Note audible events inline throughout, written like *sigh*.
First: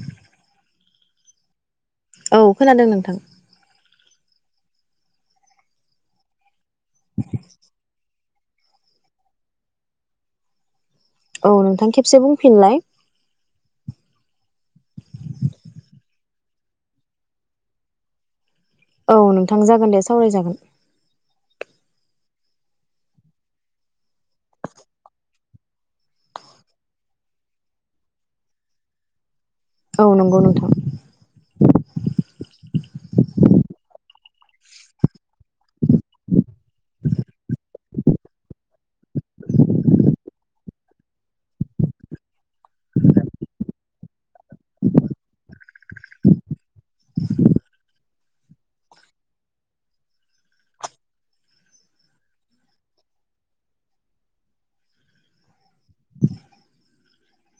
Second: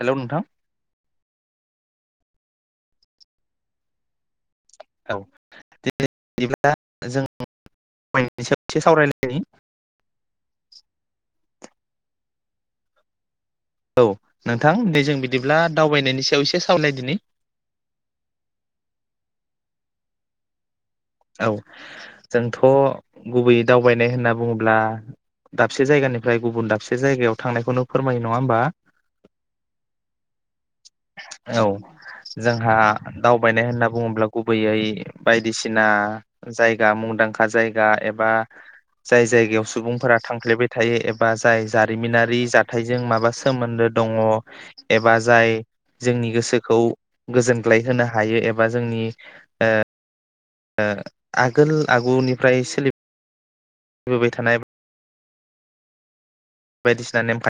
Hello नोंथां औ खोनादों नोंथां औै *unintelligible* सावरायलायनि औ नोंथां खेबसे बुंफिनलाय। औ नोंथां दि जों बिदिब्ला दावबायनायनि सायाव इसे सावलायदिनि। औ नोंथां जागोन दे सावरायजागोन। औ जोंथ गुबैयै दावबायनाय होनना बुङोब्ला दाबसे जायगानिफ्राय गुबुन दाबसे जायगायाव थांनायखौनो फोरमायो नङा ओमबा? औ नंगौ नोंथां। औ जोंहा दावबायनाय होनना बुङोब्ला गुबैयै बायदिसिना जायगा मुंदांखा जायगा एबा जाय जायगायाव सुबुंफोरा थांफ्लेबाय थायो एबा जाय जारिमिनारि जाथायजों माबा सोमोन्दो दङ एबा जाय जोंनि गोसोखौ गोजोनग्लाय होनो हायो एबा जोंनि ओ ओ आगोल आगुनिफ्राय सोलि बोबाय थानाय बायदिसिना नेमखा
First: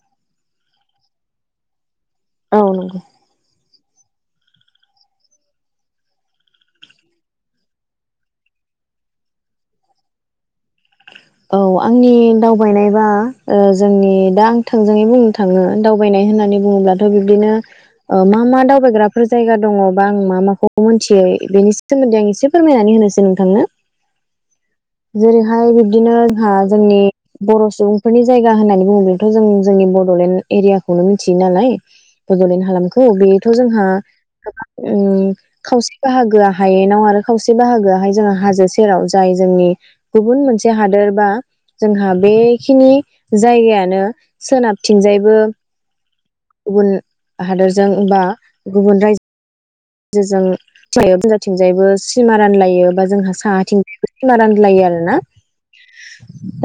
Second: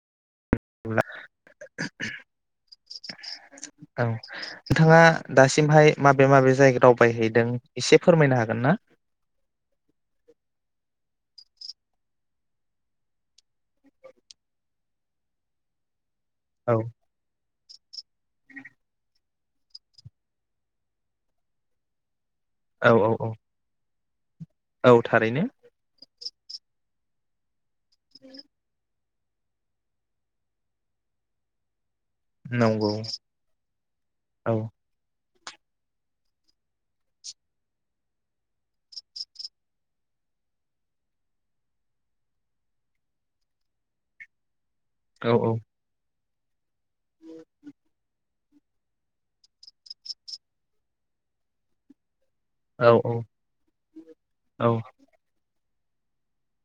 *unintelligible* औ नंगौ औ नोंथाङा दासिमहाय माबे माबे जायगा दावबायहैदों एसे फोरमायनो हागोन ना औ आंनि दावबायनायबा ओ जोंनि दा आं थोंजोङै बुंनो थाङो दाव दावबायनाय होननानै औ बुङोब्लाथ' बिब्दिनो ओ मा मा दावबायग्राफोर जायगा दङ बा आं मा माखौ मोनथियो बेनि सोमोन्दै आं एसे से औ फोरमायनानै औ होनोसै औ नोंथांनो औ थारैनो जेरैहाय बि नो जोंहा जोंनि बर' सुबुंफोरनि जायगा होननानै बुंङो। दा जों जोंनि बडलेण्ड एरियाखौनो मिथियो नालाय बडलेण्ड नंगौ हालामखौ बेयोथ' जोंहा औ गोबां उम खावसे बाहागोआ हायेनाव आरो खावसे बाहागोआहाय जोङो हाजो सेराव जाय जोंनि गुबुन मोनसे हादोर बा जोंहा बेखिनि जायगायानो सोनाब औ थिंजायबो औ गुबुन हादोरजों बा गुबुन रायजो जों *inaudible* थिंजायबो सिमा औ रानलायो बा औ जोंहा साहाथिं *inaudible* सिमा औ रानलायो आरो ना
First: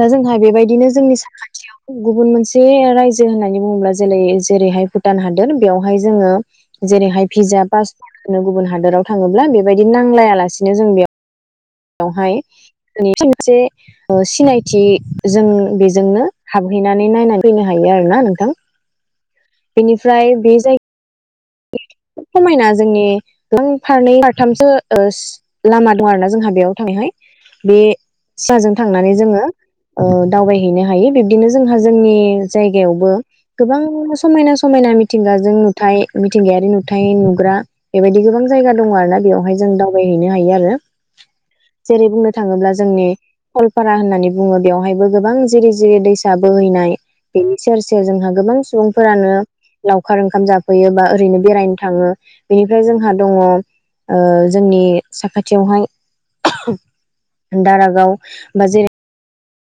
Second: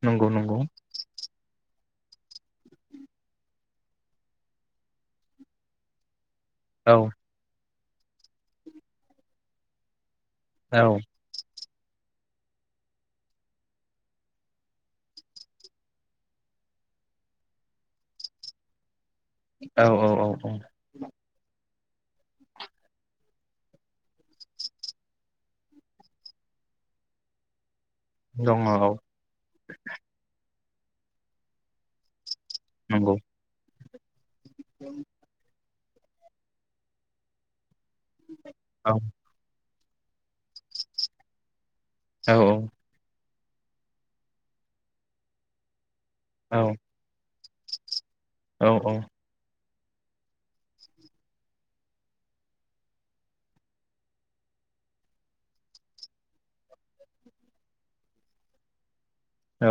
दा नंगौ जोंहा नंगौ बेबायदिनो जोंनि साखाथियाव गुबुन मोनसे रायजो होननानै बुङोब्ला जेलै जेरैहाय भुटान हादोर बेयावहाय जोङो औ जेरैहाय भिजा पास नो गुबुन हादराव थाङोब्ला बेबायदि नांलाया लासिनो औ जों बेयाव बेवहाय *unintelligible* ओ सिनायथि जों बेजोंनो हाबहैनानै नायनानै फैनो हायो आरो ना नोंथां औ औ औ औ खोब समायना जोंनि *unintelligible* फारनै फारथामसो ओ सो लामा दं आरो ना जोंहा बेयाव थांनाय बे दङ सिराजों औ थांनानै जोङो ओ दावबाय नो हायो बिबदिनो जोंहा जोंनि जायगायावबो नंगौ गोबां *unintelligible* समायना समायना मिथिंगाजों नु थाय मिथिंगायारि नु थाय नुग्रा बेबायदि गोबां जायगा दङ औ आर ना बेवहाय जों दावबाय बायहैनो हायो आरो जेरै बुंनो औ औ थाङोब्ला जोंनि रलपारा होननानै बुङो बेवहायबो गोबां जिरि जिरि दै औ हिसाबोहैनाय बेनि सेर से जोंहा गोबां औ औ सुबुंफोरानो लावखार ओंखाम जाफैयो बा ओरैनो बेरायनो थाङो बेनिफ्राय जोंहा दङ जोंनि साखाथियावहाय दारागाव बा जेरै औ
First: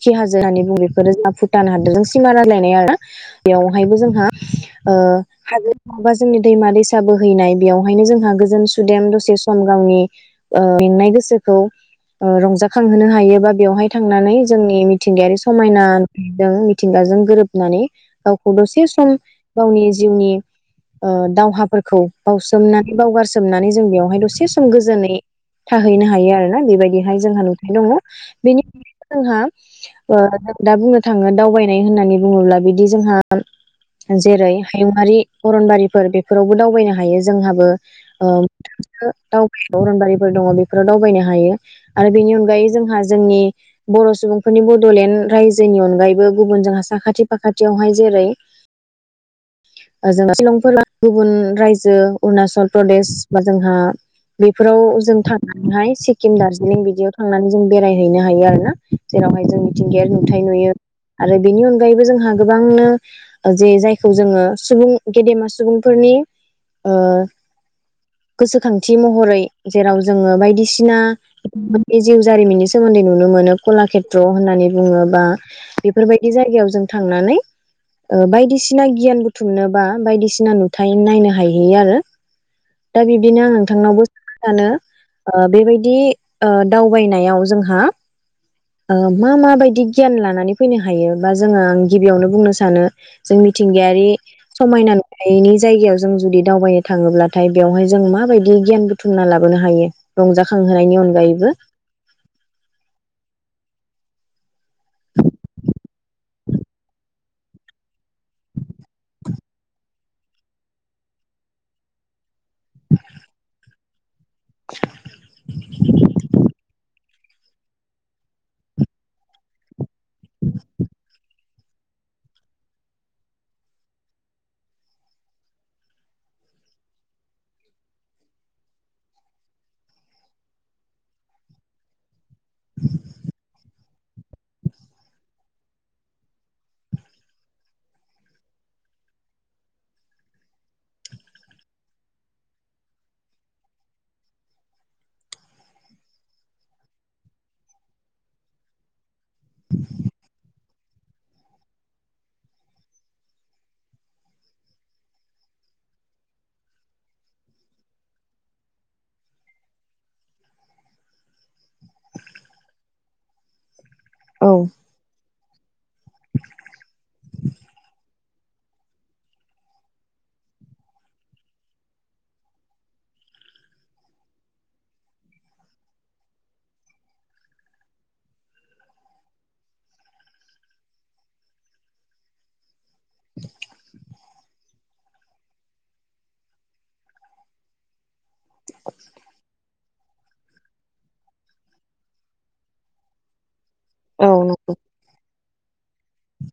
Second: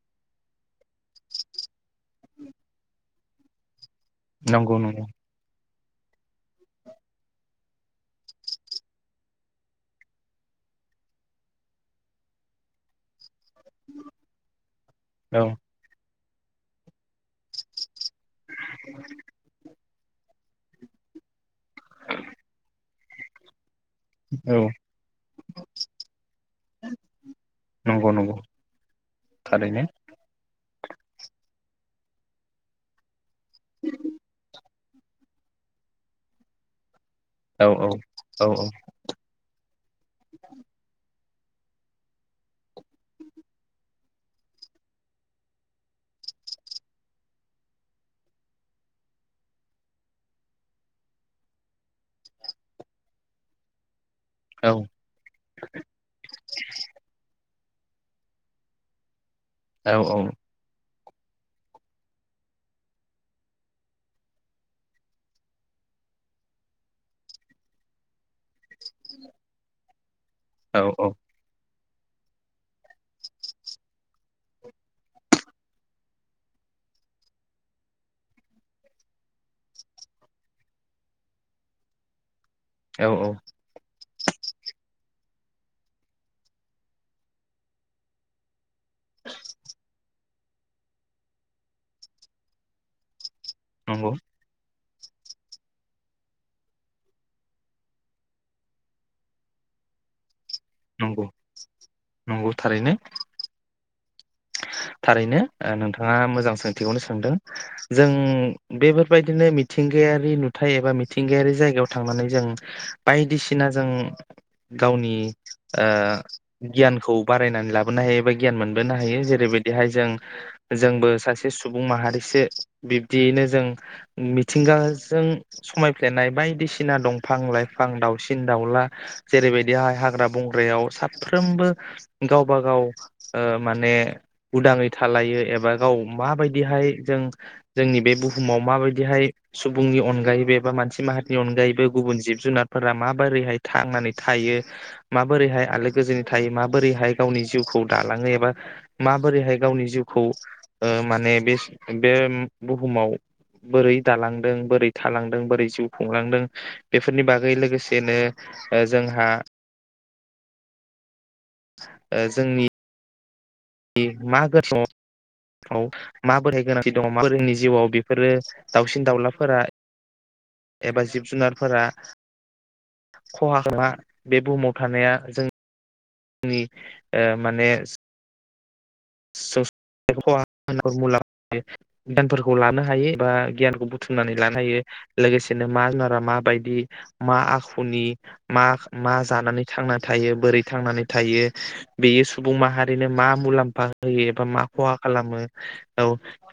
खि हाजो होननानै बु बेफोरो जोंहा भुटान हादोरजों सिमा रायज्लायनाय आरो बेयाव बेहायबो जोंहा नंगौ ओ नंगौ माबा जोंनि दैमा दैसा बोहैनाय बेवहायनो जोंहा गोजोन सुदेम दसे सम गावनि ओ मेंनाय गोसोखौ ओ रंजाखांहोनो हायो बा बेवहाय थांनानै जोंनि मिथिंगायारि औ समायना दो मिथिंगाजों गोरोबनानै गावखौ दसे सम गावनि जिउनि ओ दावहाफोरखौ बावसोमनानै बावगारसोमनानै जों बेयावहाय दसे औ सम गोजोनै थाहैनो हायो आरोना बेबायदिहाय जोंहा नुथाय दङ नंगौ नंगौ बेनि जोंहा थारैनो ओ दा बुंनो थाङो दावबायनाय होननानै बुङोब्ला बिदि जोंहा जेरै हायुङारि अरनबारिफोर बेफोरावबो दावबायनो हायो। औ जोंहाबो औ औ *unintelligible* अरनबारिफोर दङ बेफोराव दावबायनो हायो। हायो आरो बेनि अनगायै जोंहा जोंनि बर' सुबुंफोरनि बडलेण्ड रायजोनि अनगायैबो गुबुन जोंहा साखाथि फाखाथियावहाय जेरै जों शिलंफोरा गुबुन रायजो अरुणचल प्रदेश बा जोंहा औ बेफोराव जों थांनानैहाय सिक्किम दार्जिलिं बिदियाव थांनानै जों बेरायहैनो हायो आरो ना जेरावहाय जों मिथिंगायारि औ नुथाय नुयो। आरो बेनि अनगायैबो जोंहा गोबांनो जे जायखौ जोङो सुबुं गेदेमा सुबुंफोरनि ओ गोसोखांथि महरै जेराव जोंङो औ बायदिसिना बे जिउ जारिमिनि सोमोन्दै नुनो मोनो कलाषेथ्र होननानै बुङोबा बेफोरबायदि जायगायाव जों थांनानै बायदिसिना गियान बुथुमनोबा बायदिसिना नुथाय नायनो हायो आरो। दा औ नंगौ बिदिनो आं नोंथांनावबो सानो ओ बेबायदि ओ दावबायनायाव जोंहा ओ मा माबायदि गियान लानानै फैनो हायो बा जोङो आं गिबियावनो बुंनो सानो जों मिथिंगायारि समायना नि जायगायाव जों जुदि दावबायनो थाङोब्लाथाय बेयावहाय जों माबायदि गियान बुथुमना लाबोनो हायो रंजा खांहोनायनि नंगौ अनगायैबो नंगौ थारैनो थारैनो नोंथाङा मोजां सोंथिखौनो सोंदों जों बेफोरबायदिनो मिथिंगायारि नुथाय एबा मिथिंगायारि जायगायाव थांनानै जों बायदिसिना जों गावनि ओ गियानखौ बारायनानै लाबोनो हायो एबा गियान मोनबोनो हायो जेरै बेबायदिहाय जों जोंबो सासे सासे सुबुं माहारिसो बिब्दियैनो जों मिथिंगाजों समायफ्लेनाय बायदिसिना दंफां लाइफां दाउसिन दाउला जेरैबायदि आहाय हाग्रा बंग्रायाव साफ्रोमबो गावबा गाव ओ माने उदाङै थालायो एबा गाव माबायदिहाय जों जोंनि बे बुहुमाव माबायदिहाय सुबुंनि अनगायैबो एबा मानसि माहारिनि अनगायैबो गुबुन जिब जुनारफोरा माबोरैहाय थांनानै थायो माबोरैहाय आलो गोजोनै थायो माबोरैहाय गावनि जिउखौ दालांङो एबा मा बोरैहाय गावनि जिउखौ माने बे बे बुहुमाव बोरै दालांदों बोरै थालांदों बोरै जिउ खुंलांदों बेफोरनि बागै लोगोसेनो जोंहा ओ जोंनि औ *unintelligible* औ माबोरै गोनांथि दङ माबोरै जोंनि जिउआव बेफोरो दाउसिन दाउलाफोरा एबा जिब जुनारफोरा खहा खा बे बुहुमाव थानाया जों नि ओ माने मुलामियानफोरखौ लानो हाग *unintelligible* हायो बा गियानखौ बुथुमनानै लानो हायो लोगोसेनो मा जुनारा माबायदि मा आखुनि मा मा जानानै थांनानै थायो बोरै थांनानै थायो बेयो सुबुं माहारिनो मा मुलाम्फा होयो औ एबा मा खहा खालामो औ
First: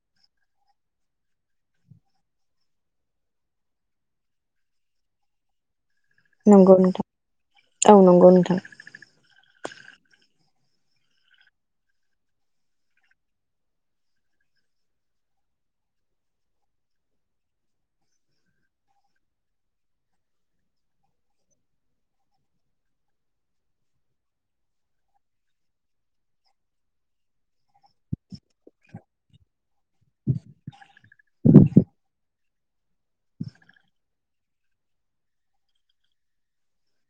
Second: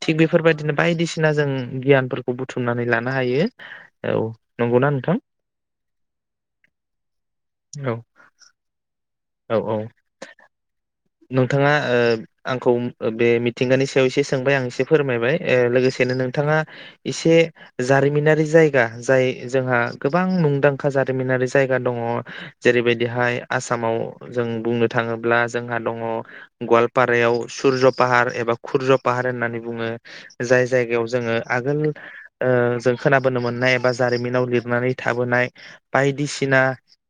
थिग बेफोरबायदिनो बायदिसिना जों गियानफोरखौ बुथुमनानै लानो हायो औ नंगौना नोंथां नंगौ नोंथां औ नंगौ नोंथां औ औ नोंथाङा ओ आंखौ ओ‌ बे मिथिंगानि सायाव एसे सोंबाय आं एसे फोरमायबाय ओ लोगोसेनो नोंथाङा इसे जारिमिनारि जायगा जाय जोंहा गोबां मुंदांखा जारिमिनारि जायगा दङ जेरैबायदिहाय आसामाव जों बुंनो थाङोब्ला जोंहा। दङ गवालपारायाव सुरज फाहार एबा खुरज फाहार होननानै बुङो जाय जायगायाव जोङो आगोल ओ जों खोनाबोनो मोननाय एबा जारिमिनाव लिरनानै थाबोनाय बायदिसिना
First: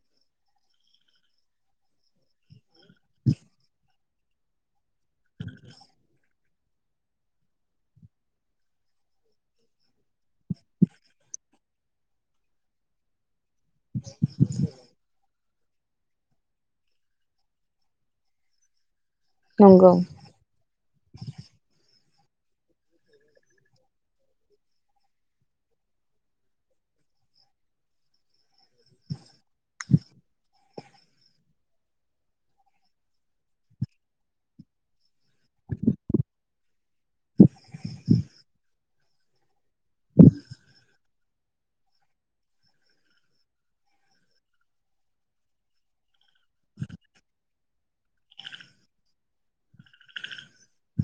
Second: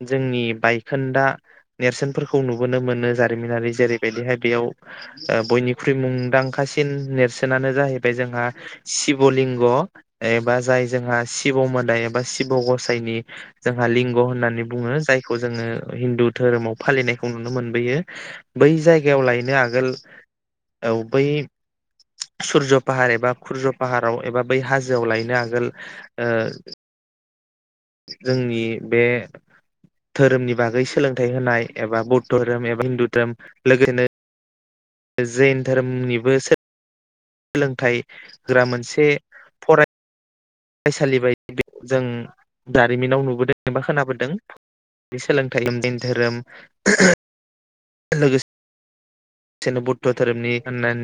जोंनि बायखोन्दा नेरसोनफोरखौ नुबोनो मोनो जारिमिनारि। जेरैबायदिहाय बेयाव ओ बयनिख्रुइ मुंदांखासिन नेरसोनानो जाहैबाय जोंहा शिब लिंग एबा जाय जोंहा शिब मोदाय एबा शिब गसाइनि। जोंहा लिंग होननानै बुङो जाय खौ जोङो हिन्दु धोरोमाव फालिनायखौ नुनो मोनबोयो। बै जायगायाव लायनो आगोल नंगौ औ बै। सुरज फाहार एबा खुरज फाहाराव एबा बै हाजोआव लायनो आगोल ओ। जोंनि बे धोरोमनि बागै सोलोंथाइ होनाय एबा बौद्ध धोरोम एबा हिन्दु धोरोम *inaudible* जैन धोरोमनिबो सो लोंथाइ होग्रा मोनसे फराय सालि बायदि जों दारिमिनाव नुबोदों एबा खोनाबोदों बे सोलोंथाइ धोरोम लोगोसे नो बुद्ध धोरोमनि होननान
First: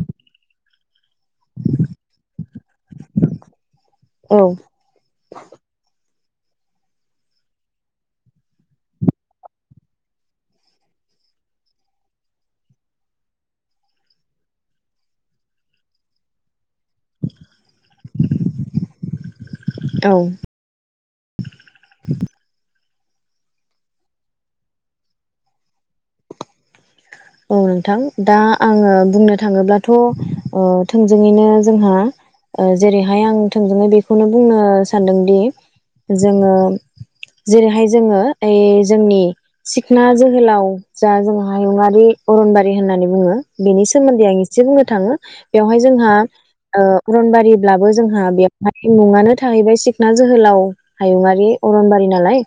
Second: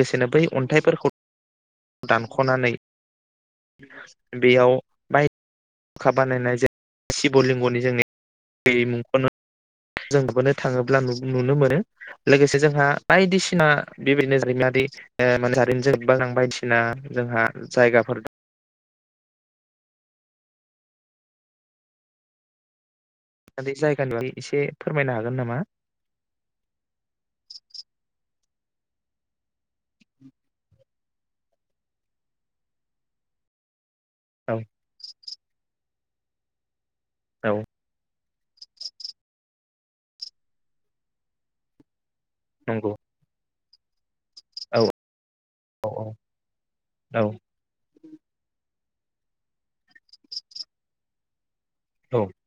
गोसेनो बै अन्थाइफोरखौ दानख'नानै औ बेयाव बाय खा बानायनाय जा शिब लिंगनि जोंनि दैै मुंखौनो जों नुबोनो थाङोब्ला नुनो मोनो लोगोसे जोंहा बायदिसिना बेबायदिनो जारिनारि ओ मा होनो जारिमिनजों *inaudible* बायदिसिना जोंहा जायगाफोर औ। दा बे जायगानि बागै एसे फोरमायनो हागोन नामा? औ नोंथां दा आङो बुंनो थाङोब्ला थ' ओ थोंजोङैनो जोंहा ओ जेरैहाय आं थोंजोङै बे खौनो बुंनो औ सान्दोंदि जोङो औ जेरैहाय जोङो हाय जोंनि सिखना जोहोलाव जा जों हायुङारि अरनबारि नंगौ होननानै बुङो। बेनि सोमोन न्दै आं इसे बुंनो औ थाङो बेयावहाय औ जोंहा ओ औ अरनबारिब्लाबो जोंहा बेयावहाय मुङानो थाहैबाय सिखना जोहोलाव हायुङारि। अरनबारि औ नालाय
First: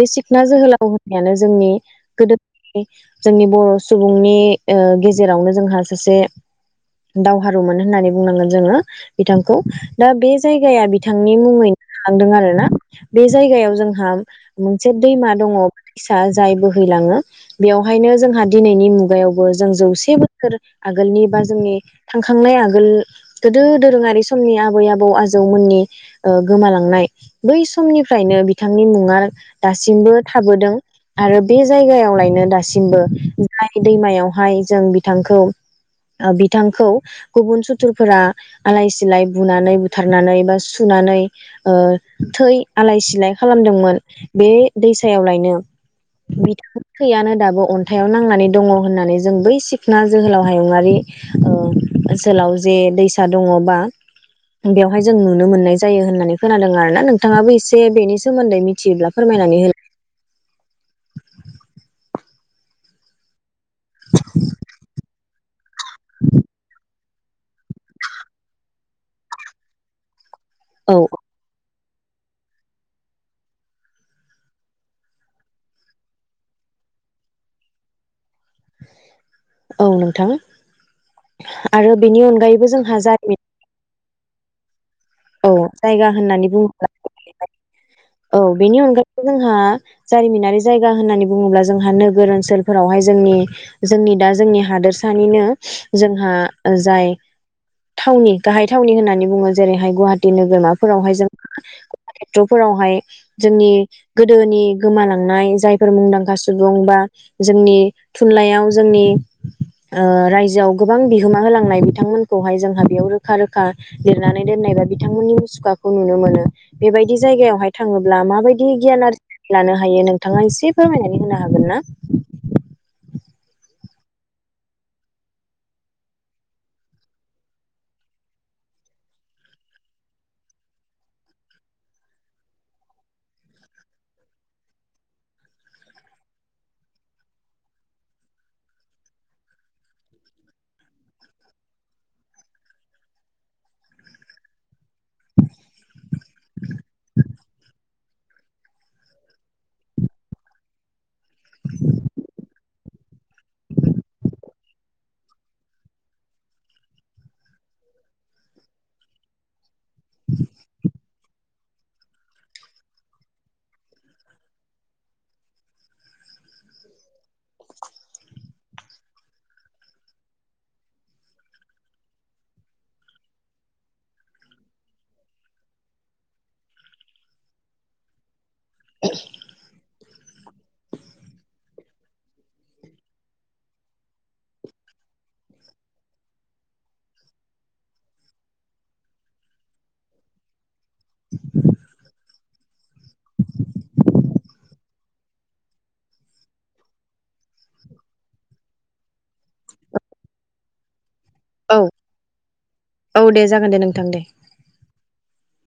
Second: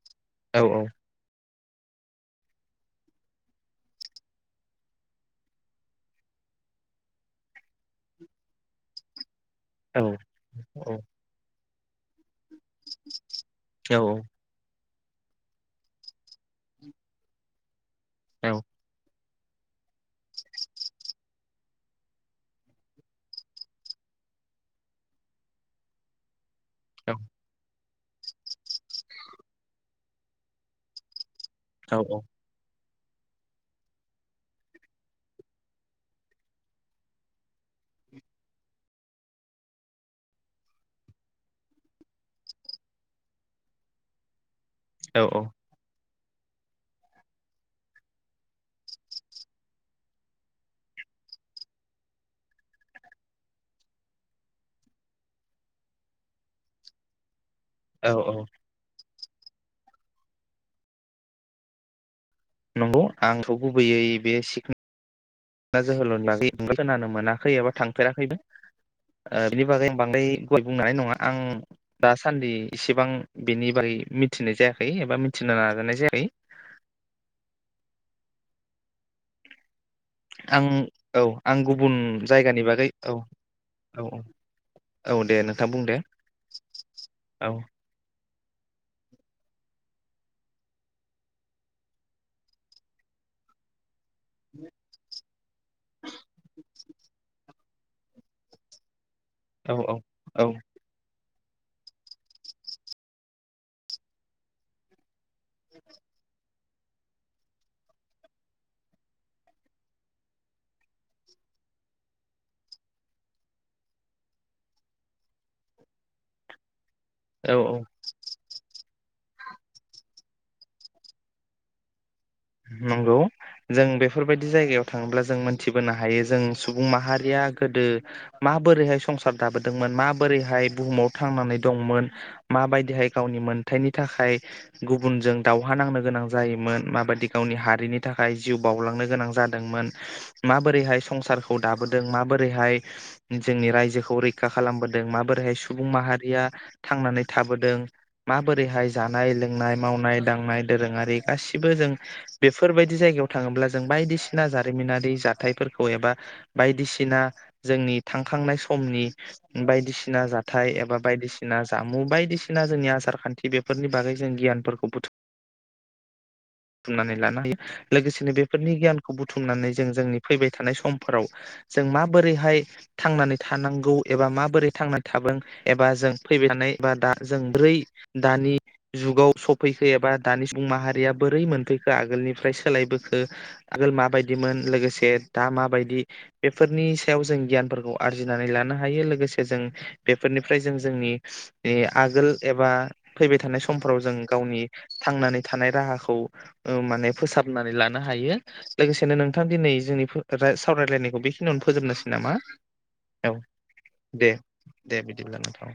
बे सिखना औ जोहोलाव होननायानो जोंनि गोदोनि जोंनि बर' सुबुंनि ओ गेजेरावनो जोंहा सासे दावहारुमोन होननानै बुंनांगोन जोङो। बिथां खौ औ दा बे जायगाया औ बिथांनि मुङै खांदों आरोना। बे जायगायाव औ जोंहा मोनसे दैमा दङ' फिसा जाय बोहैलाङो बेयावहायनो जों दिनैनि मुगायाव बो जों जौसे बोसोर आगोलनि बा जोंनि थांखांनाय आगोल गोदो दोरोङारि समनि आबै आबौ आजौमोननि ओ गोमालांनाय बै सम समनिफ्रायनो बिथांनि मुङा दासिमबो थाबोदों। आरो बे औ जायगायावलायनो दासिम सिमबो दैमायावहाय जों बिथांखौ ओ बिथांखौ गुबुन सुथुरफोरा आलाय सिलाय बुनानै बुथारनानै बा सुनानै ओ थै आलाय सिलाय खालामदोंमोन बे औ दैसायाव लायनो बिथांनि थैयानो दाबो अन्थाइयाव नांनानै दङ' होन्नानै जों बै सिखना जोहोलाव हायुङारि ओ ओनसोलाव जे दैसा दङ' बा बेयावहाय जों नुनो मोननाय जायो होननानै खोनादों आरोना नोंथाङाबो एसे जे औ बेनि औ। सोमोन्दै मिथियोब्ला फोरमायनानै होयो नंगौ आं खौ गुबैयै बे सिखनायाव ओ जोहोलाव होन्नानै खोनानो मोनाखै एबा थांफेराखैबो बिनि बागै बांद्राय गुवारै बुंनो औ हानाय नङा आं दासान्दि इसेबां बेनि बारै मिथिनाय जायाखै एबा मिथिनो नाजानाय जायाखै औ नोंथां आं औ आं गुबुन आरो बेनि जायगानि अनगायैबो बागै जोंहा औ जारिमिन औ औ दे औ नोंथां बुं दे जायगा होननानै बुङोब्ला औ औ बेनि अनगायैबो जोंहा जारिमिनारि जायगा होननानै बुङोब्ला जोंहा नोगोर ओनसोलफोरावहाय जोंनि जोंनि दा जोंनि हादोरसानिनो जोंहा जाय थावनि गाहाय थावनि होननानै बुङोे औ जेरैहाय गुवाहाटि औ नोगोरमाफोरावहाय जों एक्टर फोरावहाय जोंनि गोदोनि गोमालांनाय जायफोर मुंदांखा सुबुं बा जोंनि थुनलाइयाव जोंनि ओ रायजोआव गोबां बिहोमा होलांनाय बिथांमोनखौहाय जोंहा बेयाव रोखा रोखा लिरनानै दोननाय बा बिथांमोननि मुसुखाखौ नुनो मोनो। बेबायदि औ जायगायावहाय औ थाङोब्ला माबायदि गियान आरजि ना लानो हायो नोंथाङा एसे फोरमायनानै होनो हागोन ना? नंगौ जों बेफोरबायदि जायगायाव थाङोब्ला जों मोनथिबोनो हायो जों सुबुं माहारिया गोदो माबोरैहाय संसार दाबोदोंमोन माबोरैहाय बुहुमाव थांनानै दंमोन माबायदिहाय गावनि मोनथायाइनि थाखाय गुबुनजों दावहा नांनो गोनां जायोमोन माबादि गावनि हारिनि थाखाय जिउ बावउलांनो गोनां जादोंमोन माबोरैहाय संसारखौ दाबोदों माबोरैहाय जोंनि रायजोखौ रैखा खालामबोदों माबोरैहाय सुबुं माहारिया थांनानै थाबोदों माबोरैहाय जानाय लोंनाय मावनाय दांनाय दोरोङारि गासिबो जों बेफोरबायदि जायगायाव थाङोब्ला जों बायदिसिना जारिमिनारि जाथायफोरखौ एबा बायदिसिना जोंनि थांखांनाय समनि बाय दिसिना जाथाय एबा बायदिसिना बायदिसिना जामु बायदिसिना जोंनि आसार खान्थि बेफोरनि बागै जों गियानफोरखौ बुथु मनानै लानो हायो लोगोसेनो बेफोरनि गियानखौ बुथुमनानै जों जोंनि फैबाय थानाय समफोराव जों माबोरैहाय थांनानै थानांगौ एबा माबोरै थांनानै थागोन एबा जों फैबाय थानाय एबा दा जों बै दानि जुगाव सफैखो एबा दानि सुबुं माहारिया बोरै मोनफैखो आगोलनिफ्राय सोलायबोखो आगोल माबायदिमोन लोगोसे दा माबायदि बेफोरनि सायाव जों गियानफोरखौ आरजिनानै लानो हायो लोगोसे जों बेफोरनिफ्राय जों जोंनि आगोल एबा फैबाय थानाय समफोराव जों गावनि थांनानै थानाय राहाखौ ओ माने फोसाबनानै लानो हायो लोगोसेनो नोंथां दिनै जोंनि सावरायलायनायखौ बे थनियावनो औ फोजोबनसै नामा औ दे दे बिदिब्लालाय